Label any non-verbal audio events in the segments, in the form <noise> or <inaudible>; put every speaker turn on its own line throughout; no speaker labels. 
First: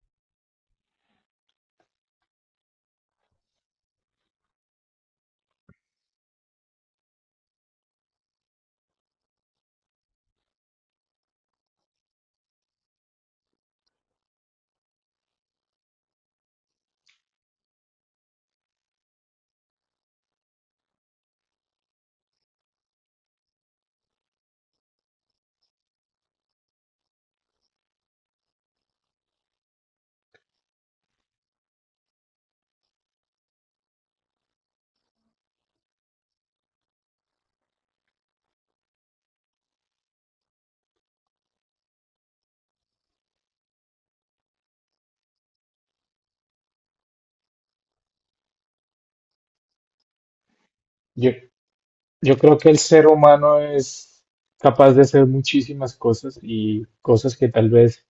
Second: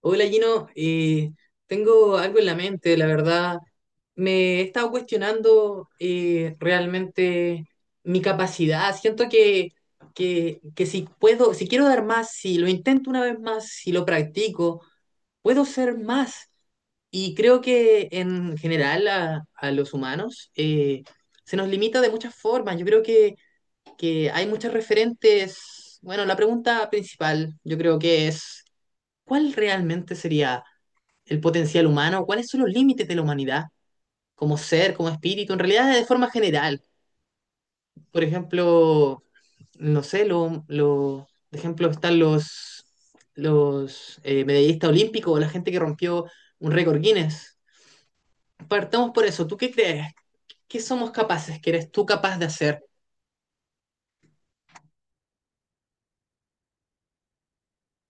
Hola Gino, tengo algo en la mente, la verdad. Me he estado cuestionando, realmente mi capacidad. Siento que si puedo, si quiero dar más, si lo intento una vez más, si lo practico, puedo ser más. Y creo que en general a los humanos, se nos limita de muchas formas. Yo creo que hay muchos referentes. Bueno, la pregunta principal yo creo que es: ¿cuál realmente sería el potencial humano? ¿Cuáles son los límites de la humanidad como ser, como espíritu, en realidad, de forma general? Por ejemplo, no sé, de ejemplo están los medallistas olímpicos o la gente que rompió un récord Guinness. Partamos por eso. ¿Tú qué crees? ¿Qué somos
Yo,
capaces? ¿Qué eres tú
yo
capaz de
creo que el
hacer?
ser humano es capaz de hacer muchísimas cosas y cosas que tal vez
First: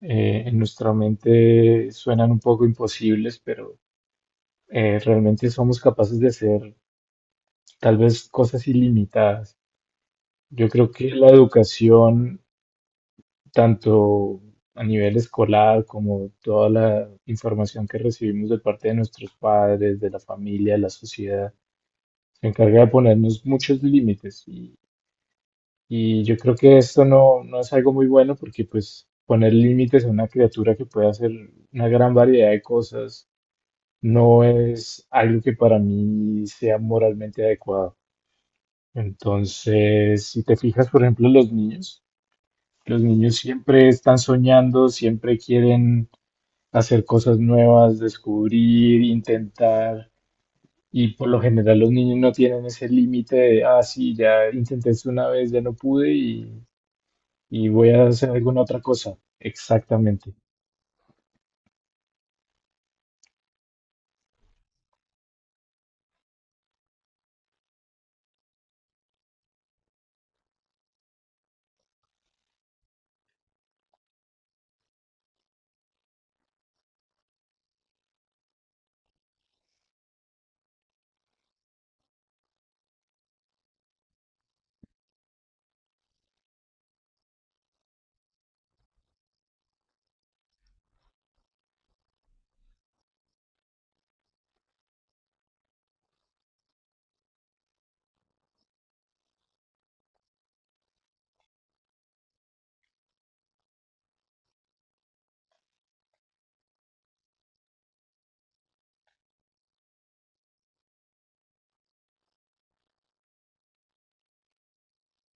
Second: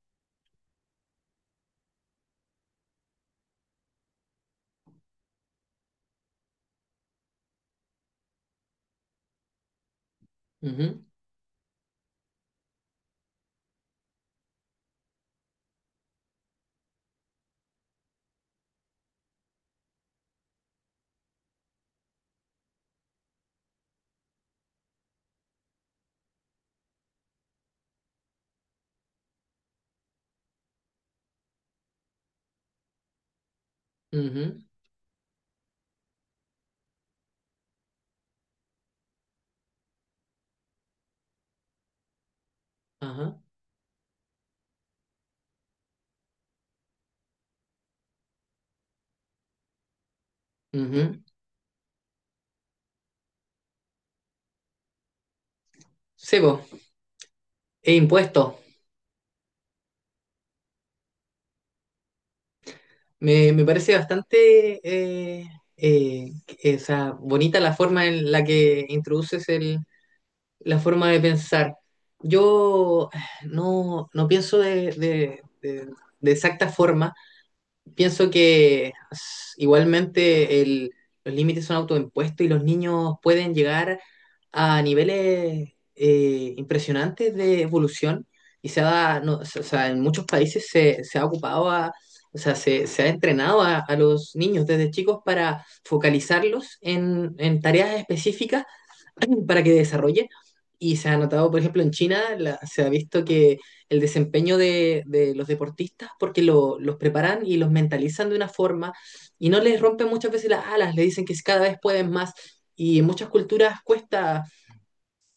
en nuestra mente suenan un poco imposibles, pero realmente somos capaces de hacer tal vez cosas ilimitadas. Yo creo
Ujú.
que la educación, tanto a nivel escolar como toda la información que recibimos de parte de nuestros padres, de la familia, de la sociedad, se encarga de ponernos muchos límites. Y yo creo que esto no es algo muy bueno porque pues poner límites a una criatura que puede hacer una gran variedad de cosas no
Ujú.
es algo que para mí sea moralmente adecuado. Entonces, si te fijas, por ejemplo, los niños
Ajá.
siempre están soñando, siempre quieren hacer cosas nuevas, descubrir, intentar. Y
Ujú.
por lo general los niños no tienen ese límite de, ah, sí, ya intenté esto una vez, ya no pude
Sebo,
y voy
e
a hacer
impuesto.
alguna otra cosa. Exactamente.
Me parece bastante, eh, bonita la forma en la que introduces la forma de pensar. Yo, no, no pienso de exacta forma, pienso que igualmente los límites son autoimpuestos y los niños pueden llegar a niveles impresionantes de evolución, y se ha, no, o sea, en muchos países se ha ocupado a, o sea, se ha entrenado a los niños desde chicos para focalizarlos en tareas específicas <clears throat> para que desarrollen. Y se ha notado, por ejemplo, en China, se ha visto que el desempeño de los deportistas, porque los preparan y los mentalizan de una forma y no les rompen muchas veces las alas, le dicen que cada vez pueden más. Y en muchas culturas cuesta,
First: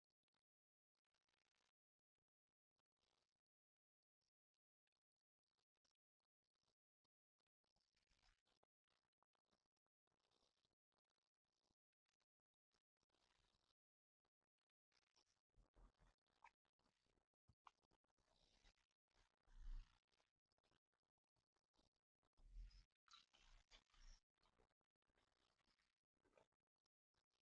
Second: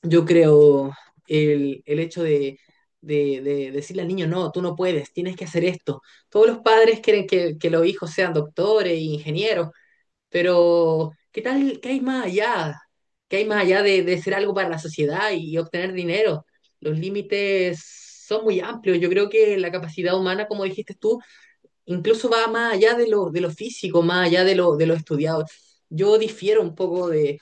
yo creo, el hecho de decirle al niño: no, tú no puedes, tienes que hacer esto. Todos los padres quieren que los hijos sean doctores, ingenieros, pero ¿qué tal? ¿Qué hay más allá? ¿Qué hay más allá de ser algo para la sociedad y obtener dinero? Los límites son muy amplios. Yo creo que la capacidad humana, como dijiste tú, incluso va más allá de lo, de lo, físico, más allá de lo estudiado. Yo difiero un poco de,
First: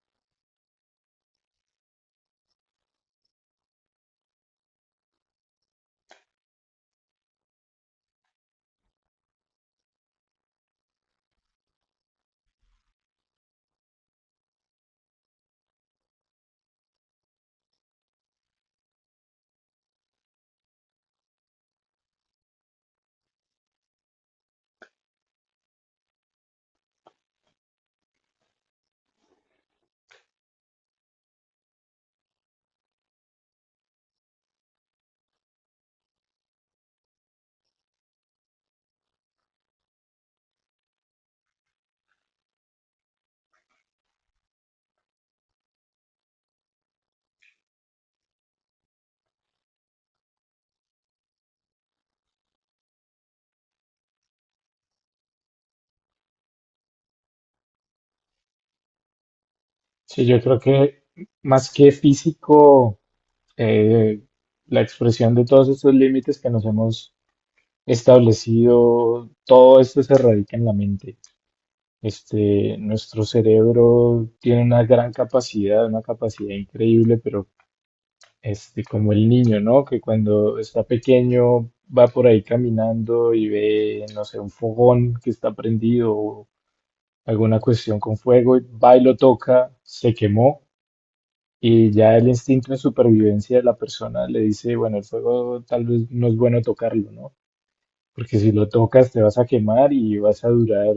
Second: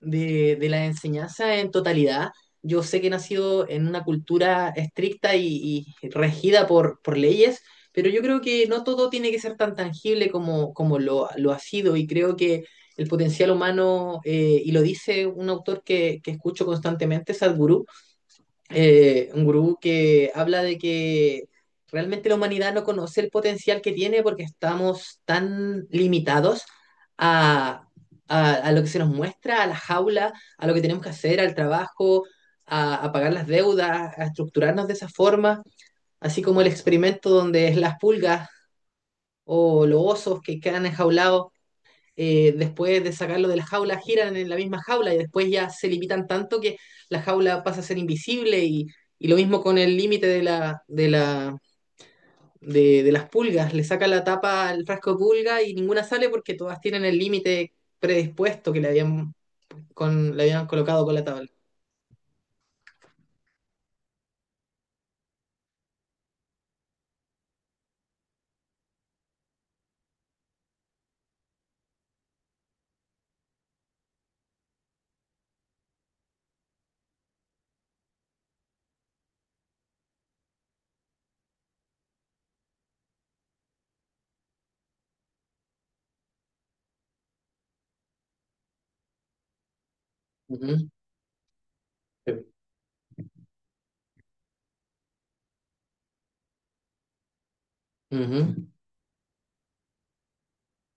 de, de la enseñanza en totalidad. Yo sé que he nacido en una cultura estricta y regida por leyes, pero yo creo que no todo tiene que ser tan tangible como, como lo ha sido, y creo que el potencial humano, y lo dice un autor que escucho constantemente, Sadhguru, un gurú que habla de que realmente la humanidad no conoce el potencial que tiene porque estamos tan limitados a, a lo que se nos muestra, a la jaula, a lo que tenemos que hacer, al trabajo, a pagar las deudas, a estructurarnos de esa forma, así como el experimento donde las pulgas o los osos que quedan enjaulados, después de sacarlo de la jaula, giran en la misma jaula y después ya se limitan tanto que la jaula pasa a ser invisible. Y lo mismo con el límite de las pulgas: le saca la tapa al frasco de pulga y ninguna sale porque todas tienen el límite predispuesto que le habían,
Sí, yo
le
creo
habían
que
colocado con la tabla.
más que físico, eh, la expresión de todos estos límites que nos hemos establecido, todo esto se radica en la mente. Este, nuestro cerebro tiene una gran capacidad, una capacidad increíble, pero este, como el niño, ¿no? Que cuando está pequeño va por ahí caminando y ve, no sé, un fogón que está prendido, alguna cuestión con fuego, y va y lo toca, se
Uh
quemó,
-huh.
y ya el instinto de supervivencia de la persona le dice, bueno, el fuego tal vez no es bueno tocarlo, ¿no?
Uh
Porque si
-huh.
lo tocas te vas a quemar y vas a durar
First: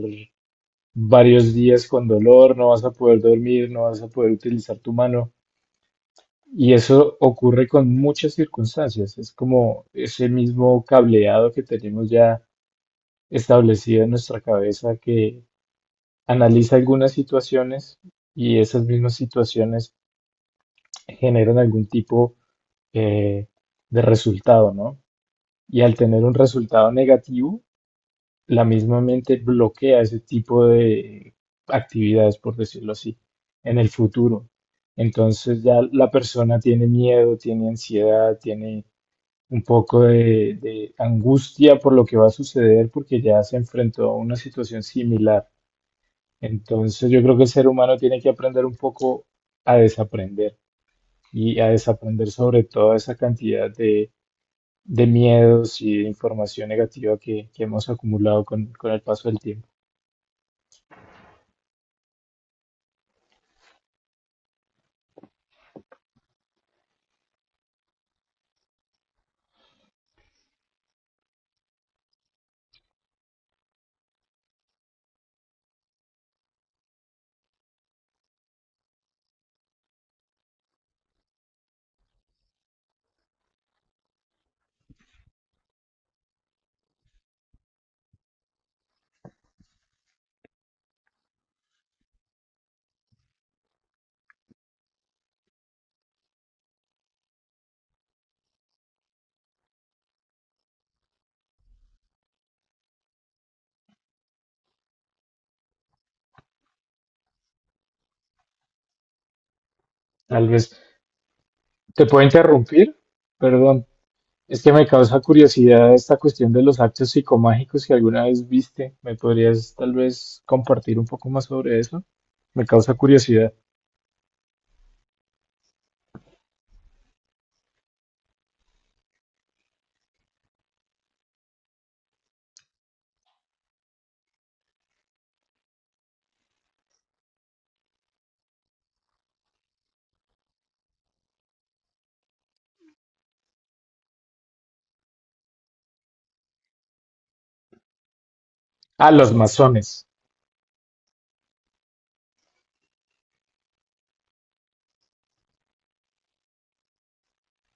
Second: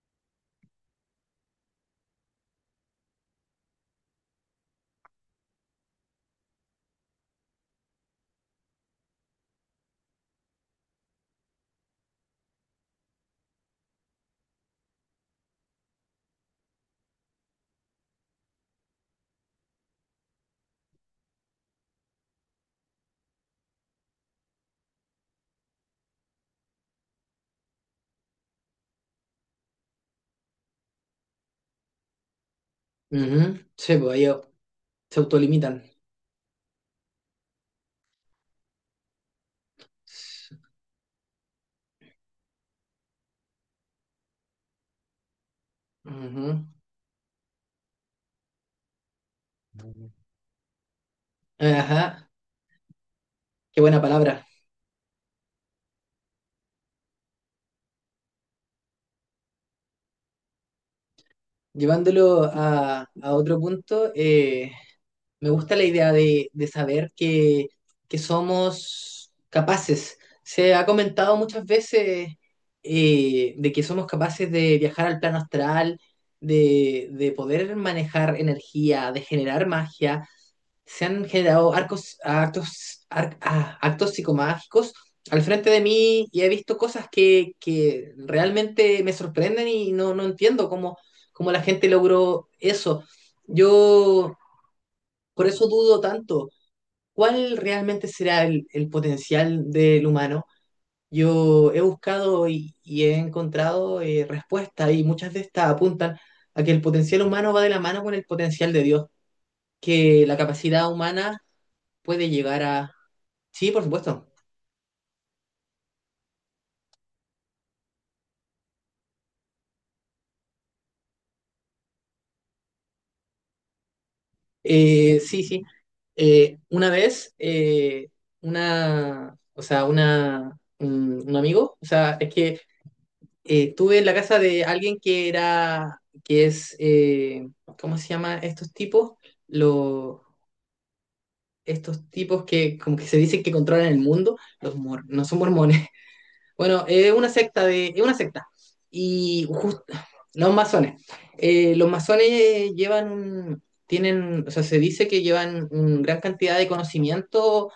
varios días con dolor, no vas a poder dormir, no vas a poder utilizar tu mano. Y eso ocurre con muchas circunstancias. Es como ese mismo cableado que tenemos ya establecido en nuestra cabeza que analiza algunas situaciones y esas mismas situaciones generan algún tipo eh, de resultado, ¿no? Y al tener un resultado negativo, la misma mente bloquea ese tipo de actividades, por decirlo
Uh
así,
-huh.
en el
Sí, pues ellos
futuro.
se
Entonces ya
autolimitan.
la persona tiene miedo, tiene ansiedad, tiene un poco de angustia por lo que va a suceder porque ya se enfrentó a una situación similar.
Ujú.
Entonces yo creo que el ser humano tiene que aprender un poco a desaprender, y a desaprender
Ajá,
sobre toda esa cantidad
qué buena palabra.
de miedos y de información negativa que hemos acumulado con el paso del tiempo.
Llevándolo a otro punto, me gusta la idea de saber que somos capaces. Se ha comentado muchas veces, de que somos capaces de viajar al plano astral, de poder manejar energía, de generar magia. Se han generado arcos, actos, ar- ah, actos psicomágicos al frente de mí y he visto cosas que realmente me sorprenden y no, entiendo cómo, la gente logró eso. Yo por eso dudo tanto. ¿Cuál realmente será el potencial del humano? Yo he buscado y he encontrado, respuestas, y muchas de estas apuntan a que el potencial humano va de la mano con el potencial de Dios, que la
Tal vez
capacidad humana
te puedo
puede llegar a.
interrumpir,
Sí, por
perdón.
supuesto.
Es que me causa curiosidad esta cuestión de los actos psicomágicos que alguna vez viste. ¿Me podrías tal vez compartir un poco más sobre eso? Me causa curiosidad.
Sí, sí. Una vez, una, o sea, una, un amigo, o sea, es que, estuve en la casa de alguien que era, ¿cómo se llama estos tipos? Lo- Estos tipos que como que se dicen que controlan el mundo, no son mormones. <laughs> Bueno, es una secta.
Ah, los
Y jus-
masones.
los masones. Los masones llevan tienen, o sea, se dice que llevan una gran cantidad de conocimiento,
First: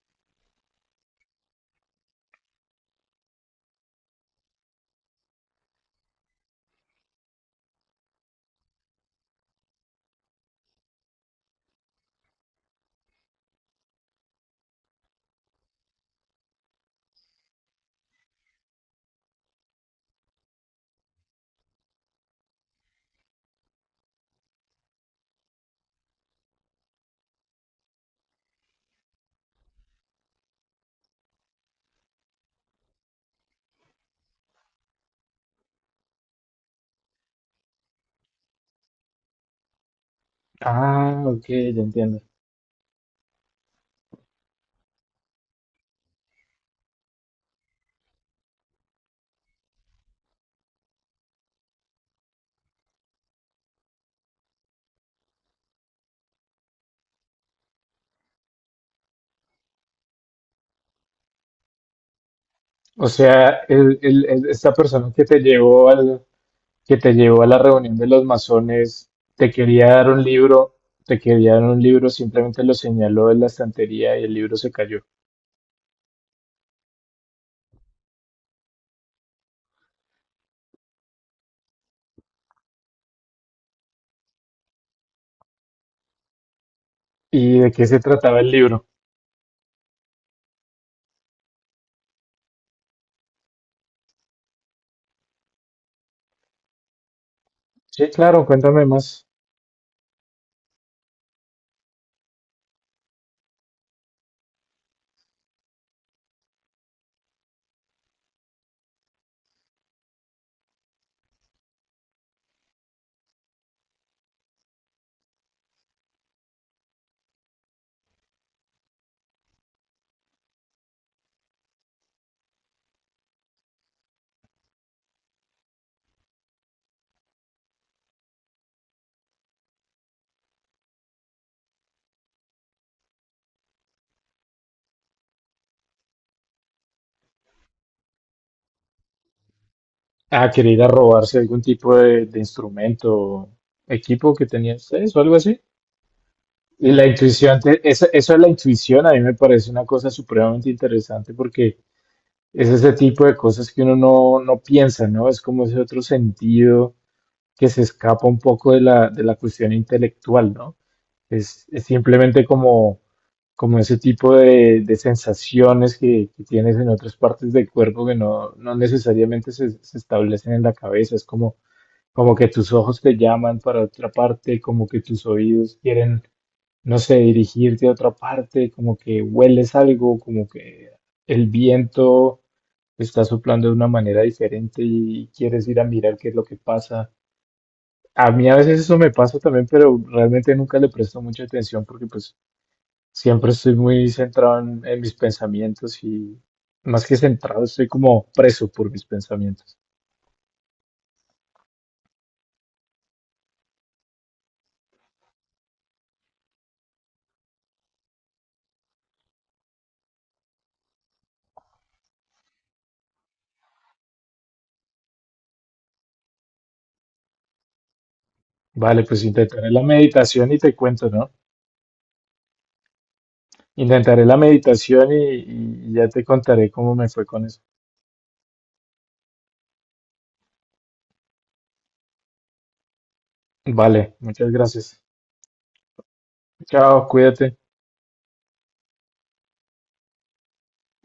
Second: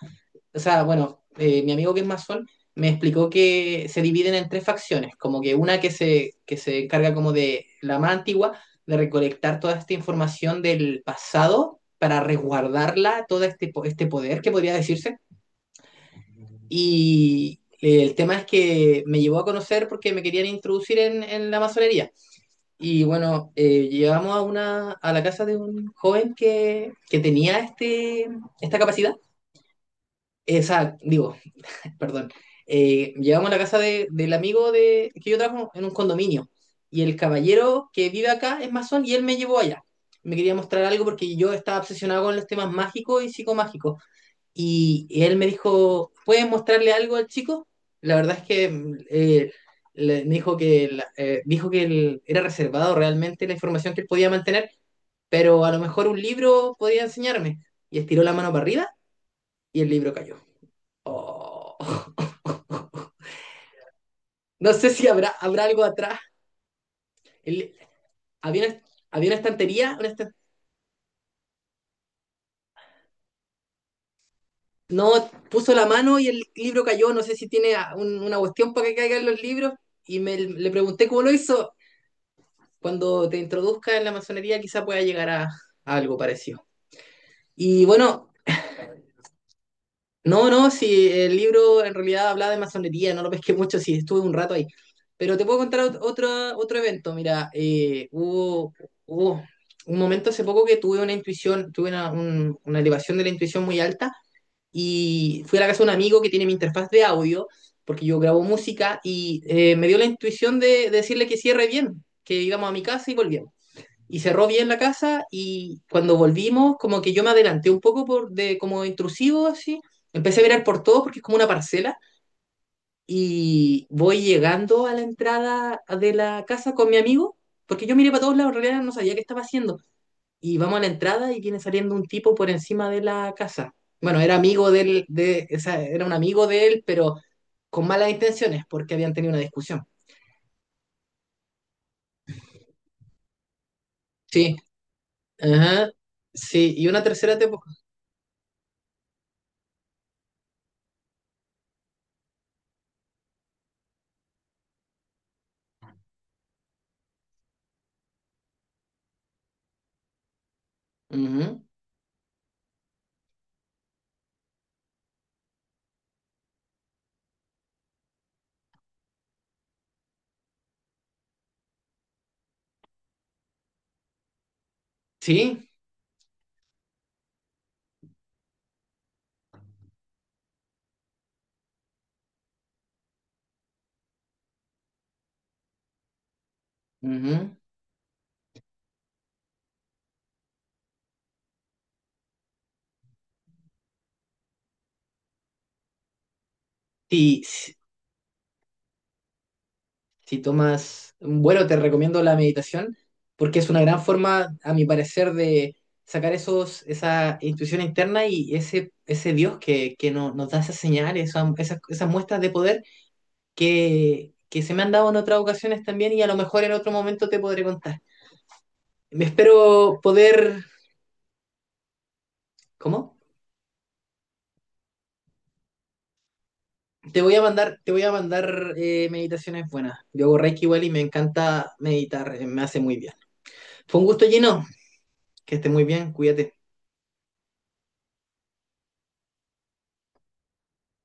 o sea, bueno, mi amigo que es masón me explicó que se dividen en tres facciones, como que una que se encarga como de la más antigua, de recolectar toda esta información del pasado para resguardarla, todo este poder que podría decirse. Y el tema es que me llevó a conocer porque me querían introducir en la masonería. Y bueno, llegamos a la casa de un joven que tenía esta capacidad, esa, digo, perdón, llegamos a la casa del amigo que yo trabajo en un condominio. Y el caballero que vive acá es masón, y él me llevó allá. Me quería mostrar algo
Ah,
porque
ok,
yo estaba
ya entiendo.
obsesionado con los temas mágicos y psicomágicos. Y él me dijo: ¿puedes mostrarle algo al chico? La verdad es que, me dijo dijo que él era reservado realmente la información que él podía mantener, pero a lo mejor un libro podía enseñarme. Y estiró la mano para arriba y el libro cayó. Oh.
O
<laughs>
sea, esta
No sé si
persona que
habrá,
te
algo
llevó
atrás.
al, que te llevó a la
El-
reunión de los
había, una,
masones,
Había una
te quería
estantería,
dar un libro, te quería dar un libro, simplemente lo señaló en la estantería y el libro se cayó.
no, puso la mano y el libro cayó. No sé si tiene una cuestión para que caigan los libros. Y le pregunté cómo lo hizo. Cuando te introduzca en la masonería, quizá pueda llegar a algo parecido.
¿Y de qué
Y
se
bueno,
trataba el libro?
no, no, sí, el libro en realidad hablaba de masonería, no lo pesqué mucho, sí, estuve un rato ahí. Pero te puedo contar otro evento, mira,
Sí, claro,
hubo,
cuéntame más.
hubo un momento hace poco que tuve una intuición, tuve una elevación de la intuición muy alta, y fui a la casa de un amigo que tiene mi interfaz de audio, porque yo grabo música y, me dio la intuición de decirle que cierre bien, que íbamos a mi casa y volvíamos, y cerró bien la casa. Y cuando volvimos, como que yo me adelanté un poco por de como intrusivo así, empecé a mirar por todo porque es como una parcela, y voy llegando a la entrada de la casa con mi amigo, porque yo miré para todos lados, en realidad no sabía qué estaba haciendo, y vamos a la entrada y viene saliendo un tipo por encima de la casa. Bueno, era amigo del de, o sea, era un amigo de él, pero con malas intenciones porque habían tenido una discusión.
Ah, quería ir a robarse algún tipo de instrumento o equipo que
Sí,
tenían ustedes o algo así.
ajá, sí, y
Y
una
la
tercera
intuición,
temporada.
eso, eso de la intuición a mí me parece una cosa supremamente interesante porque es ese tipo de cosas que uno no piensa, ¿no? Es como ese otro sentido que se escapa un poco de la cuestión intelectual, ¿no? Es simplemente como, como ese tipo de sensaciones que tienes en otras partes del cuerpo que no necesariamente se establecen en la cabeza. Es como, como que tus ojos te llaman para otra parte, como que tus
Sí,
oídos quieren, no sé, dirigirte a otra parte, como que hueles algo, como que el viento está soplando de una manera diferente y quieres ir a mirar qué es lo que pasa.
ajá.
A mí a veces eso me pasa también, pero realmente nunca le presto mucha atención porque pues siempre estoy muy centrado en mis pensamientos y más que
Si,
centrado,
si,
estoy como preso por mis pensamientos.
si tomas un vuelo, te recomiendo la meditación porque es una gran forma, a mi parecer, de sacar esa intuición interna y ese Dios que nos da esas señales, esas muestras de poder que se me han dado en otras ocasiones también, y a lo mejor en otro momento te podré contar.
Vale, pues
Me
intentaré la
espero
meditación y
poder.
te cuento, ¿no?
¿Cómo?
Intentaré la meditación y ya te contaré cómo me
Te
fue
voy a
con eso.
mandar, te voy a mandar meditaciones buenas. Yo hago Reiki igual y me encanta meditar, me hace muy bien. Fue un
Vale,
gusto
muchas
lleno,
gracias.
que esté muy bien, cuídate.
Chao, cuídate.